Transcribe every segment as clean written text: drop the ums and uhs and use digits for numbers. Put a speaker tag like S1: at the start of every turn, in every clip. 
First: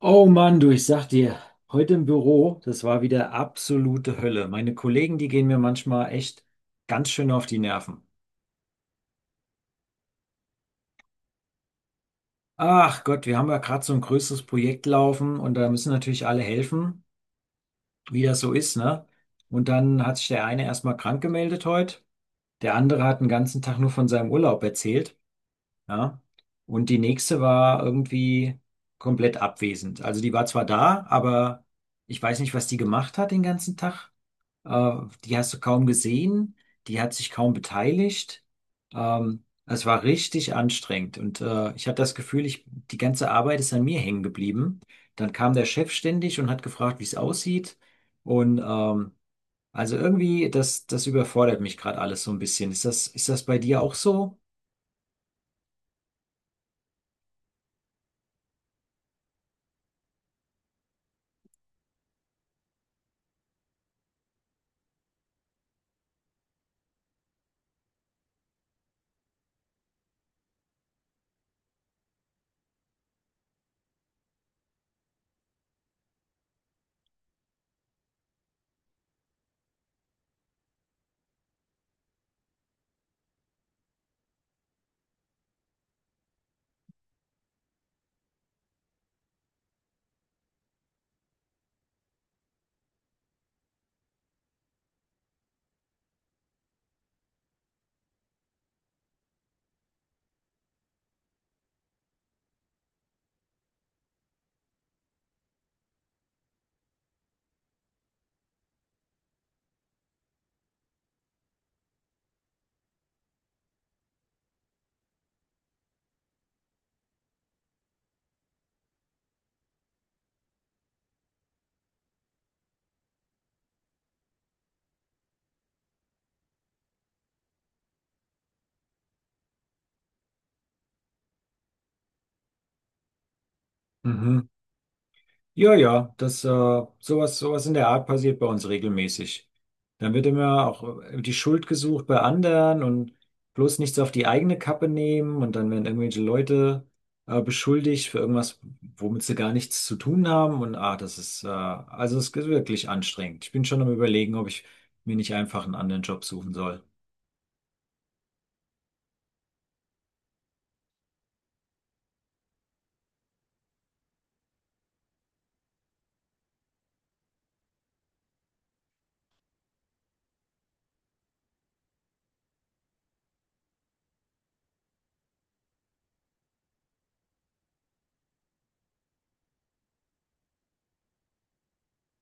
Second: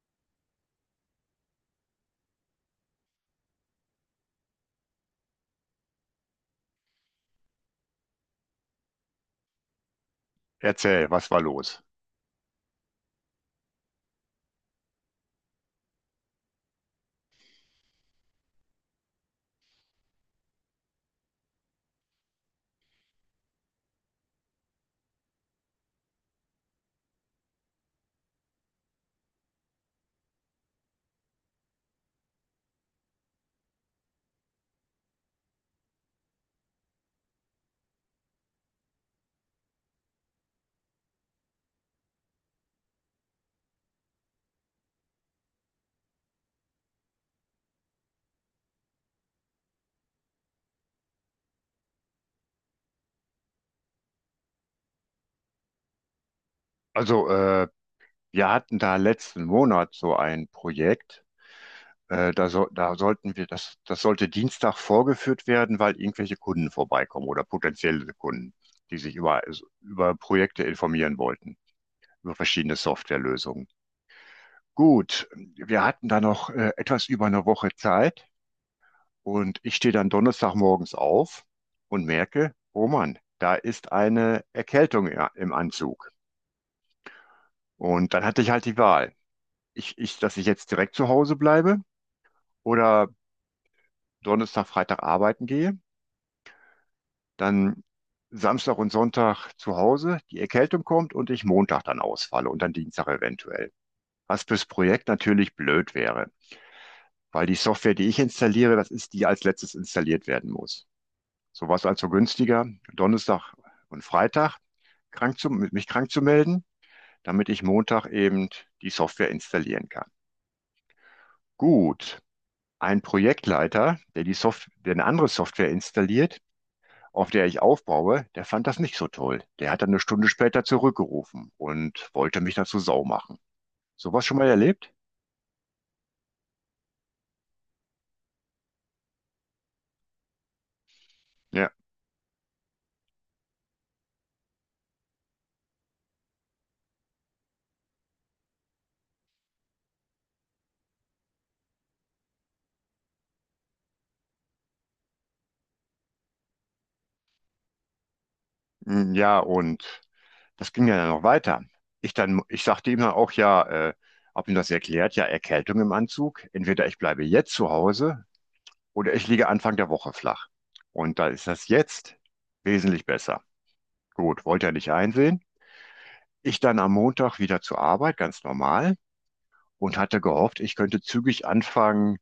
S1: Oh Mann, du, ich sag dir, heute im Büro, das war wieder absolute Hölle. Meine Kollegen, die gehen mir manchmal echt ganz schön auf die Nerven.
S2: Erzähl, was war los?
S1: Ach Gott, wir haben ja gerade so ein größeres Projekt laufen und da müssen natürlich alle helfen, wie das so ist, ne? Und dann hat sich der eine erstmal krank gemeldet heute, der andere hat den ganzen Tag nur von seinem Urlaub erzählt, ja? Und die nächste war irgendwie komplett abwesend. Also die war zwar da, aber ich weiß nicht, was die gemacht hat den ganzen Tag. Äh, Die hast du kaum gesehen, die hat sich kaum beteiligt. Es war richtig anstrengend und ich hatte das Gefühl, die ganze Arbeit ist an mir hängen geblieben. Dann kam der Chef ständig und hat gefragt, wie es aussieht. Und ähm, also irgendwie, das überfordert mich gerade alles so ein bisschen. Ist das bei dir auch so?
S2: Also, äh, Wir hatten da letzten Monat so ein Projekt. Da sollten wir, das sollte Dienstag vorgeführt werden, weil irgendwelche Kunden vorbeikommen oder potenzielle Kunden, die sich über Projekte informieren wollten, über verschiedene Softwarelösungen. Gut, wir hatten da noch etwas über 1 Woche Zeit, und ich stehe dann Donnerstagmorgens auf und merke, oh Mann, da ist eine Erkältung ja, im Anzug. Und dann hatte ich halt die Wahl. Dass ich jetzt direkt zu Hause bleibe oder Donnerstag, Freitag arbeiten gehe, dann Samstag und Sonntag zu Hause, die Erkältung kommt und ich Montag dann ausfalle und dann Dienstag eventuell. Was fürs Projekt natürlich blöd wäre, weil die Software, die ich installiere, das ist die, als letztes installiert werden muss. So war es also günstiger, Donnerstag und Freitag mich krank zu melden, damit ich Montag eben die Software installieren kann. Gut, ein Projektleiter, der die Soft der eine andere Software installiert, auf der ich aufbaue, der fand das nicht so toll. Der hat dann 1 Stunde später zurückgerufen und wollte mich dazu sau machen. Sowas schon
S1: Mhm.
S2: mal erlebt?
S1: Ja, ja, sowas, sowas in der Art passiert bei uns regelmäßig. Dann wird immer auch die Schuld
S2: Ja.
S1: gesucht bei anderen und bloß nichts auf die eigene Kappe nehmen und dann werden irgendwelche Leute beschuldigt für irgendwas, womit sie gar nichts zu tun haben und ah, das ist, also es ist wirklich anstrengend. Ich bin schon am Überlegen, ob ich mir nicht einfach einen anderen Job suchen soll.
S2: Mm, ja, und das ging ja dann noch weiter. Ich sagte ihm dann auch, ja, äh, hab ihm das erklärt, ja, Erkältung im Anzug. Entweder ich bleibe jetzt zu Hause oder ich liege Anfang der Woche flach. Und da ist das jetzt wesentlich besser. Gut, wollte er nicht einsehen. Ich dann am Montag wieder zur Arbeit, ganz normal, und hatte gehofft, ich könnte zügig anfangen,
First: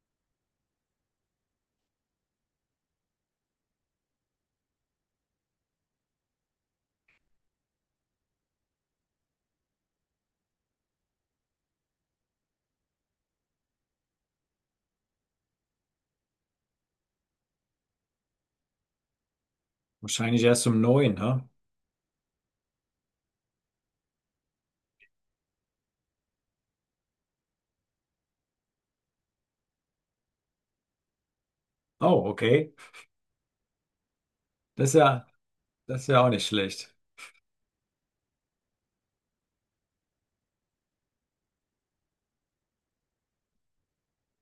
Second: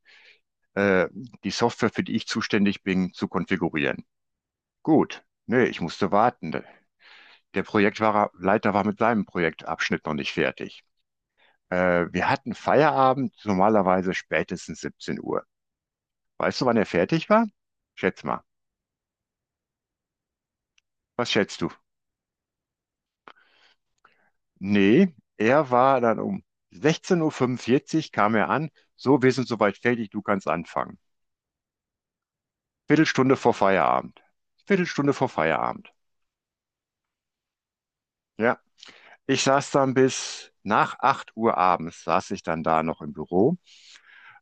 S2: äh, die Software, für die ich zuständig bin, zu konfigurieren. Gut, nee, ich musste warten. Der Projektleiter war mit seinem Projektabschnitt noch nicht fertig. Wir hatten Feierabend, normalerweise spätestens 17 Uhr. Weißt du, wann er fertig war? Schätz mal.
S1: Wahrscheinlich erst um neun,
S2: Was
S1: hä?
S2: schätzt du? Nee, er war dann um 16:45 Uhr fünfundvierzig kam er an. So, wir sind soweit fertig, du kannst anfangen.
S1: Oh, okay.
S2: Viertelstunde vor Feierabend.
S1: Das ist
S2: Viertelstunde
S1: ja,
S2: vor Feierabend.
S1: das ist ja auch nicht schlecht.
S2: Ja, ich saß dann bis nach 8 Uhr abends, saß ich dann da noch im Büro,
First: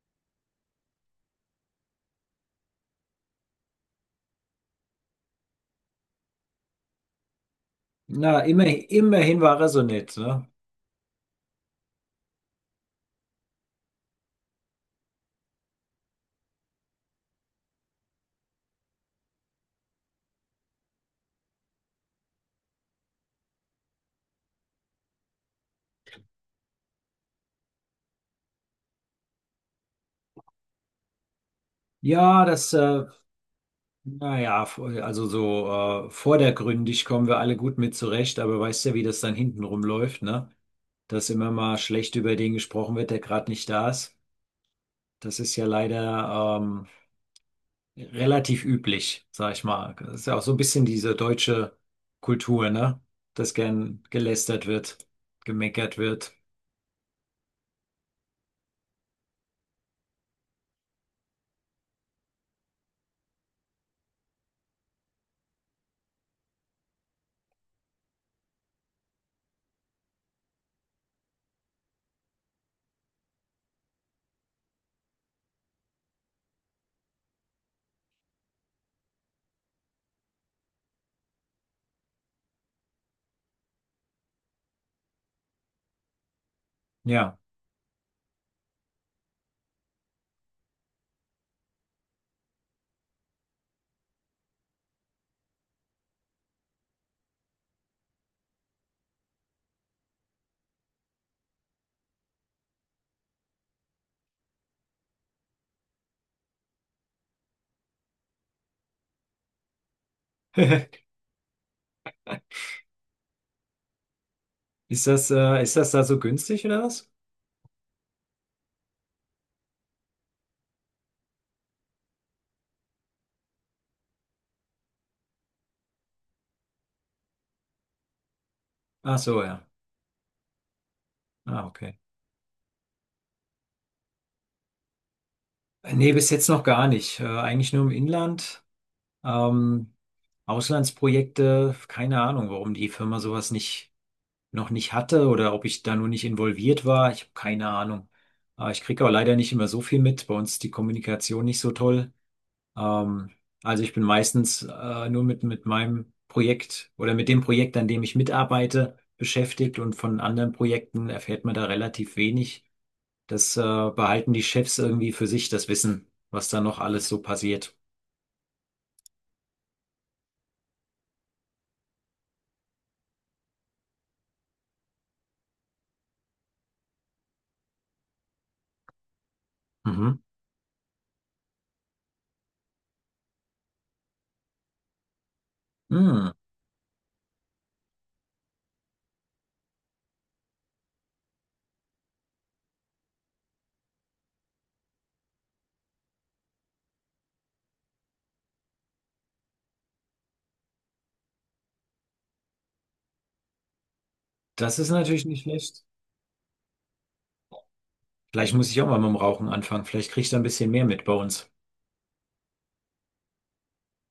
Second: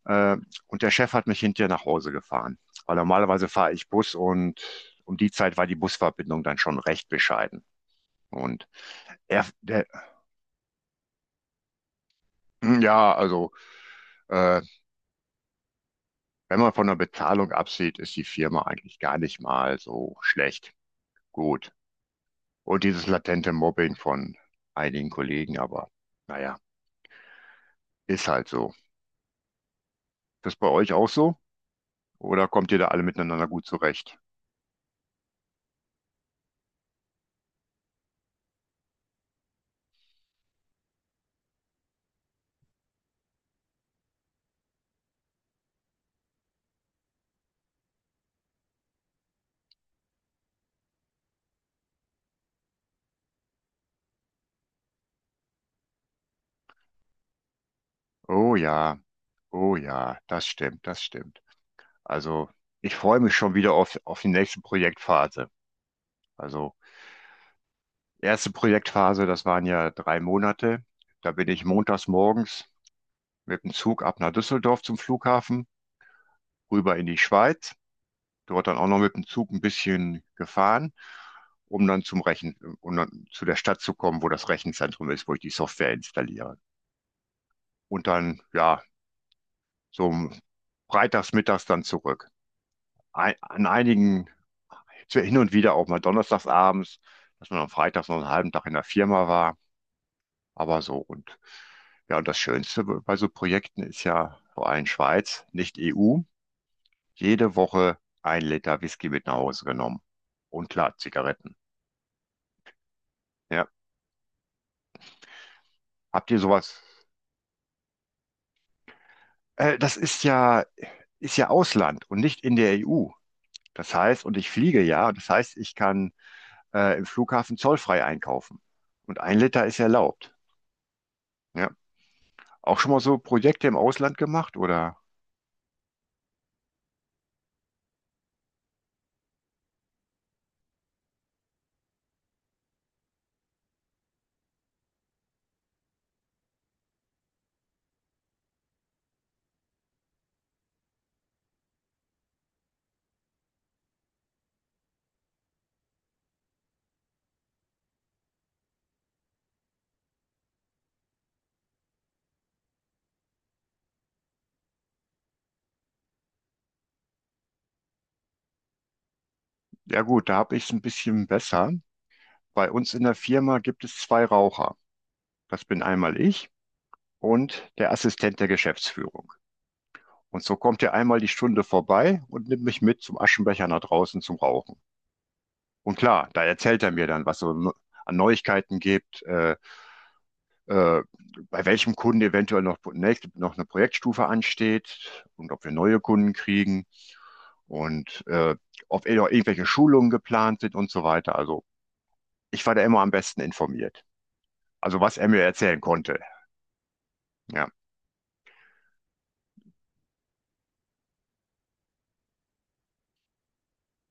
S2: äh, und der Chef hat mich hinterher nach Hause gefahren, weil normalerweise fahre ich Bus, und um die Zeit war die Busverbindung dann schon recht bescheiden.
S1: Na, immer,
S2: Und
S1: immerhin
S2: er,
S1: war er so
S2: der,
S1: nett, ne?
S2: ja, also äh, wenn man von der Bezahlung absieht, ist die Firma eigentlich gar nicht mal so schlecht. Gut. Und dieses latente Mobbing von einigen Kollegen, aber naja, ist halt so. Das bei euch auch so?
S1: Ja,
S2: Oder kommt ihr da alle miteinander gut zurecht?
S1: naja, also so vordergründig kommen wir alle gut mit zurecht, aber weißt ja, wie das dann hinten rumläuft, ne? Dass immer mal schlecht über den gesprochen wird, der gerade nicht da ist. Das ist ja leider relativ üblich, sag ich mal. Das ist ja auch so ein bisschen diese deutsche Kultur, ne? Dass gern gelästert wird, gemeckert wird.
S2: Oh ja, oh ja, das stimmt, das stimmt. Also, ich freue mich schon wieder auf die nächste Projektphase. Also, erste Projektphase, das waren ja 3 Monate. Da bin ich montags morgens mit dem Zug ab nach Düsseldorf zum Flughafen, rüber in die Schweiz. Dort dann auch noch mit dem Zug ein bisschen gefahren, um um dann zu der Stadt zu kommen, wo das Rechenzentrum ist, wo ich die Software installiere.
S1: Ja.
S2: Und dann, ja, so um freitags, mittags dann zurück. Ein, an einigen, so hin und wieder auch mal donnerstags abends, dass man am Freitag noch einen halben Tag in der Firma war, aber so. Und ja, und das Schönste bei so Projekten ist ja vor allem Schweiz, nicht EU, jede Woche 1 Liter Whisky mit nach Hause genommen. Und klar, Zigaretten. Ja.
S1: Ist das da so
S2: Habt ihr
S1: günstig
S2: sowas?
S1: oder was?
S2: Äh, das ist ja, ist ja Ausland und nicht in der EU. Das heißt, und ich fliege ja, das heißt, ich kann im Flughafen zollfrei einkaufen.
S1: Ach
S2: Und ein
S1: so,
S2: Liter
S1: ja.
S2: ist erlaubt.
S1: Ah,
S2: Ja.
S1: okay.
S2: Auch schon mal so Projekte im Ausland gemacht oder?
S1: Nee, bis jetzt noch gar nicht. Eigentlich nur im Inland. Ähm, Auslandsprojekte, keine Ahnung, warum die Firma sowas nicht, noch nicht hatte oder ob ich da nur nicht involviert war. Ich habe keine Ahnung. Ich kriege auch leider nicht immer so viel mit. Bei uns ist die Kommunikation nicht so toll. Ähm, also ich bin meistens nur mit meinem Projekt oder mit dem Projekt, an dem ich mitarbeite, beschäftigt und von anderen Projekten erfährt man da relativ wenig. Das behalten die Chefs irgendwie für sich, das Wissen, was da noch alles so passiert.
S2: Ja gut, da habe ich es ein bisschen besser. Bei uns in der Firma gibt es 2 Raucher. Das bin einmal ich und der Assistent der Geschäftsführung.
S1: Mhm.
S2: Und so kommt er einmal die Stunde vorbei und nimmt mich mit zum Aschenbecher nach draußen zum Rauchen. Und klar,
S1: Hm,
S2: da erzählt er mir dann, was so an Neuigkeiten gibt, äh, bei welchem Kunden eventuell nächste, noch eine Projektstufe ansteht und ob wir neue Kunden kriegen, und ob eh noch irgendwelche Schulungen geplant sind und so weiter. Also ich war da immer am besten informiert.
S1: das ist
S2: Also was
S1: natürlich
S2: er mir
S1: nicht
S2: erzählen
S1: schlecht.
S2: konnte. Ja,
S1: Vielleicht muss ich auch mal mit dem Rauchen anfangen. Vielleicht kriege ich da ein bisschen mehr mit bei uns.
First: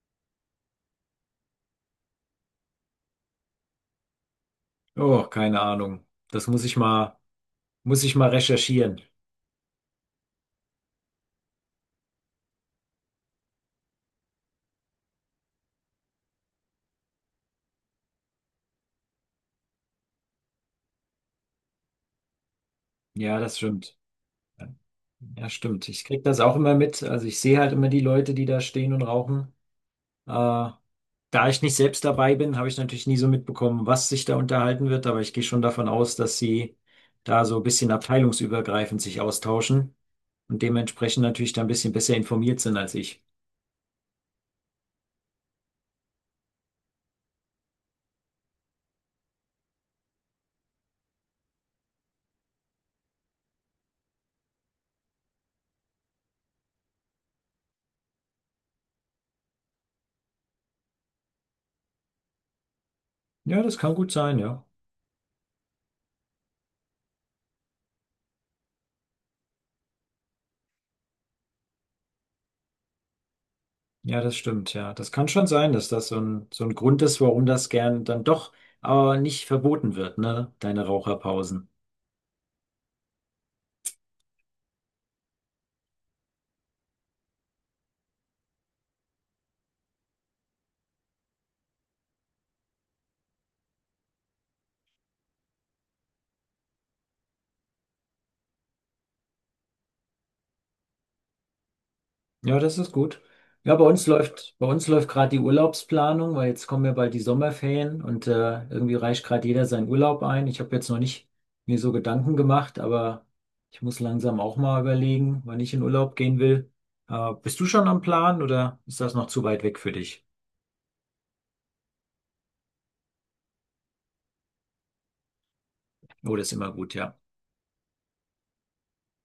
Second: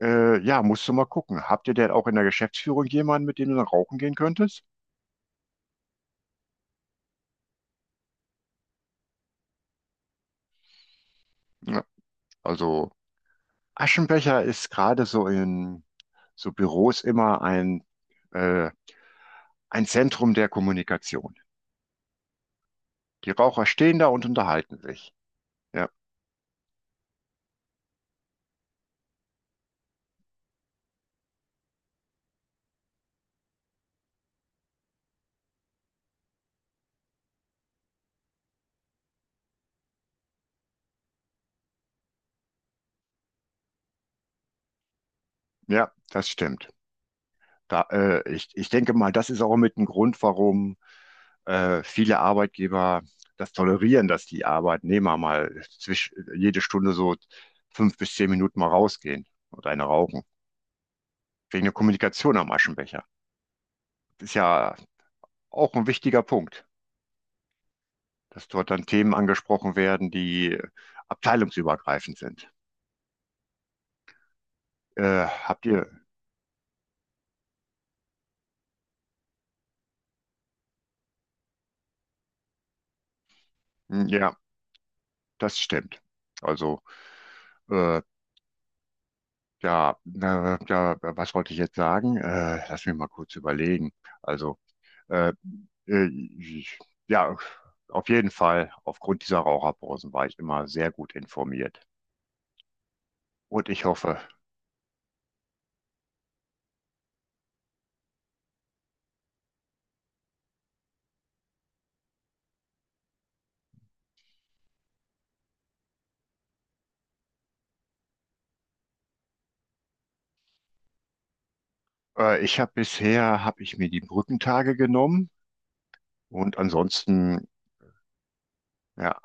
S2: ja, musst du mal gucken. Habt ihr denn auch in der Geschäftsführung jemanden, mit dem du dann rauchen gehen könntest?
S1: Oh, keine Ahnung. Das muss ich mal, Muss ich mal recherchieren.
S2: Ja, also Aschenbecher ist gerade so in so Büros immer äh, ein Zentrum der Kommunikation. Die
S1: Ja, das
S2: Raucher
S1: stimmt.
S2: stehen da und unterhalten sich.
S1: Ja, stimmt.
S2: Ja,
S1: Ich kriege das auch immer mit. Also ich sehe halt immer die Leute, die da stehen und rauchen. Äh, Da ich nicht selbst dabei bin, habe ich natürlich nie so mitbekommen, was sich da unterhalten wird, aber ich gehe schon davon aus, dass sie da so ein bisschen abteilungsübergreifend sich austauschen und dementsprechend natürlich da ein bisschen besser informiert sind als ich.
S2: ja, das stimmt. Ich denke mal, das ist auch mit ein Grund, warum viele Arbeitgeber das tolerieren, dass die Arbeitnehmer jede Stunde so 5 bis 10 Minuten mal rausgehen und eine rauchen. Wegen der Kommunikation am Aschenbecher.
S1: Ja, das kann gut
S2: Das ist
S1: sein, ja.
S2: ja auch ein wichtiger Punkt, dass dort dann Themen angesprochen werden, die abteilungsübergreifend sind.
S1: Ja, das stimmt, ja.
S2: Äh,
S1: Das kann schon
S2: habt
S1: sein, dass
S2: ihr,
S1: das so so ein Grund ist, warum das gern dann doch aber nicht verboten wird, ne? Deine Raucherpausen.
S2: ja, das stimmt. Also äh, ja, ja, was wollte ich jetzt sagen? Lass mich mal kurz überlegen. Also, äh, äh, ich- ja, auf jeden Fall, aufgrund dieser Raucherpausen war ich immer sehr gut informiert.
S1: Ja, das ist gut.
S2: Und
S1: Ja,
S2: ich hoffe,
S1: bei uns läuft gerade die Urlaubsplanung, weil jetzt kommen ja bald die Sommerferien und irgendwie reicht gerade jeder seinen Urlaub ein. Ich habe jetzt noch nicht mir so Gedanken gemacht, aber ich muss langsam auch mal überlegen, wann ich in Urlaub gehen will. Bist du schon am Plan oder ist das noch zu weit weg für dich?
S2: ich habe bisher, habe ich mir die Brückentage genommen,
S1: Oh, das ist
S2: und
S1: immer gut, ja.
S2: ansonsten, ja,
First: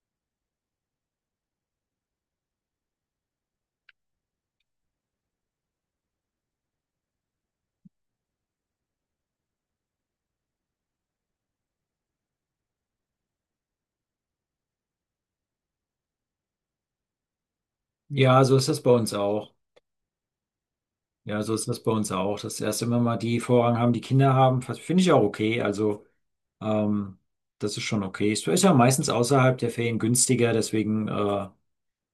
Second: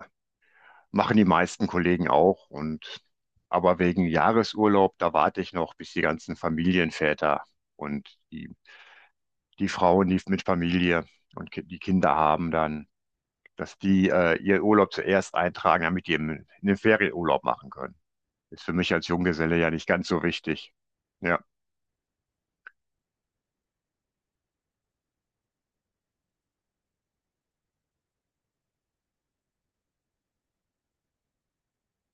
S2: machen die meisten Kollegen auch. Und, aber wegen Jahresurlaub, da warte ich noch, bis die ganzen Familienväter und die Frauen, die mit Familie und die Kinder haben, dann dass die ihren Urlaub zuerst eintragen, damit die einen Ferienurlaub machen können.
S1: Ja, so
S2: Ist
S1: ist
S2: für
S1: das bei
S2: mich als
S1: uns auch.
S2: Junggeselle ja nicht ganz so wichtig. Ja,
S1: Ja, so ist das bei uns auch. Dass erst immer mal die Vorrang haben, die Kinder haben, finde ich auch okay. Also. Ähm, das ist schon okay. Es ist ja meistens außerhalb der Ferien günstiger, deswegen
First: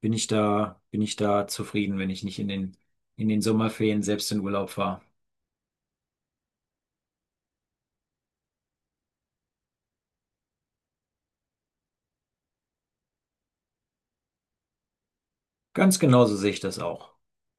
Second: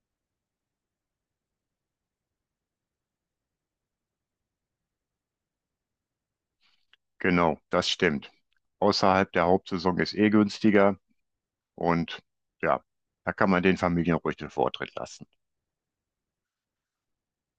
S1: bin ich da zufrieden, wenn ich nicht in in den Sommerferien selbst in Urlaub fahre.
S2: genau, das stimmt. Außerhalb der Hauptsaison ist eh günstiger, und ja, da kann man den Familien ruhig den Vortritt lassen.
S1: Ganz genauso sehe ich das auch.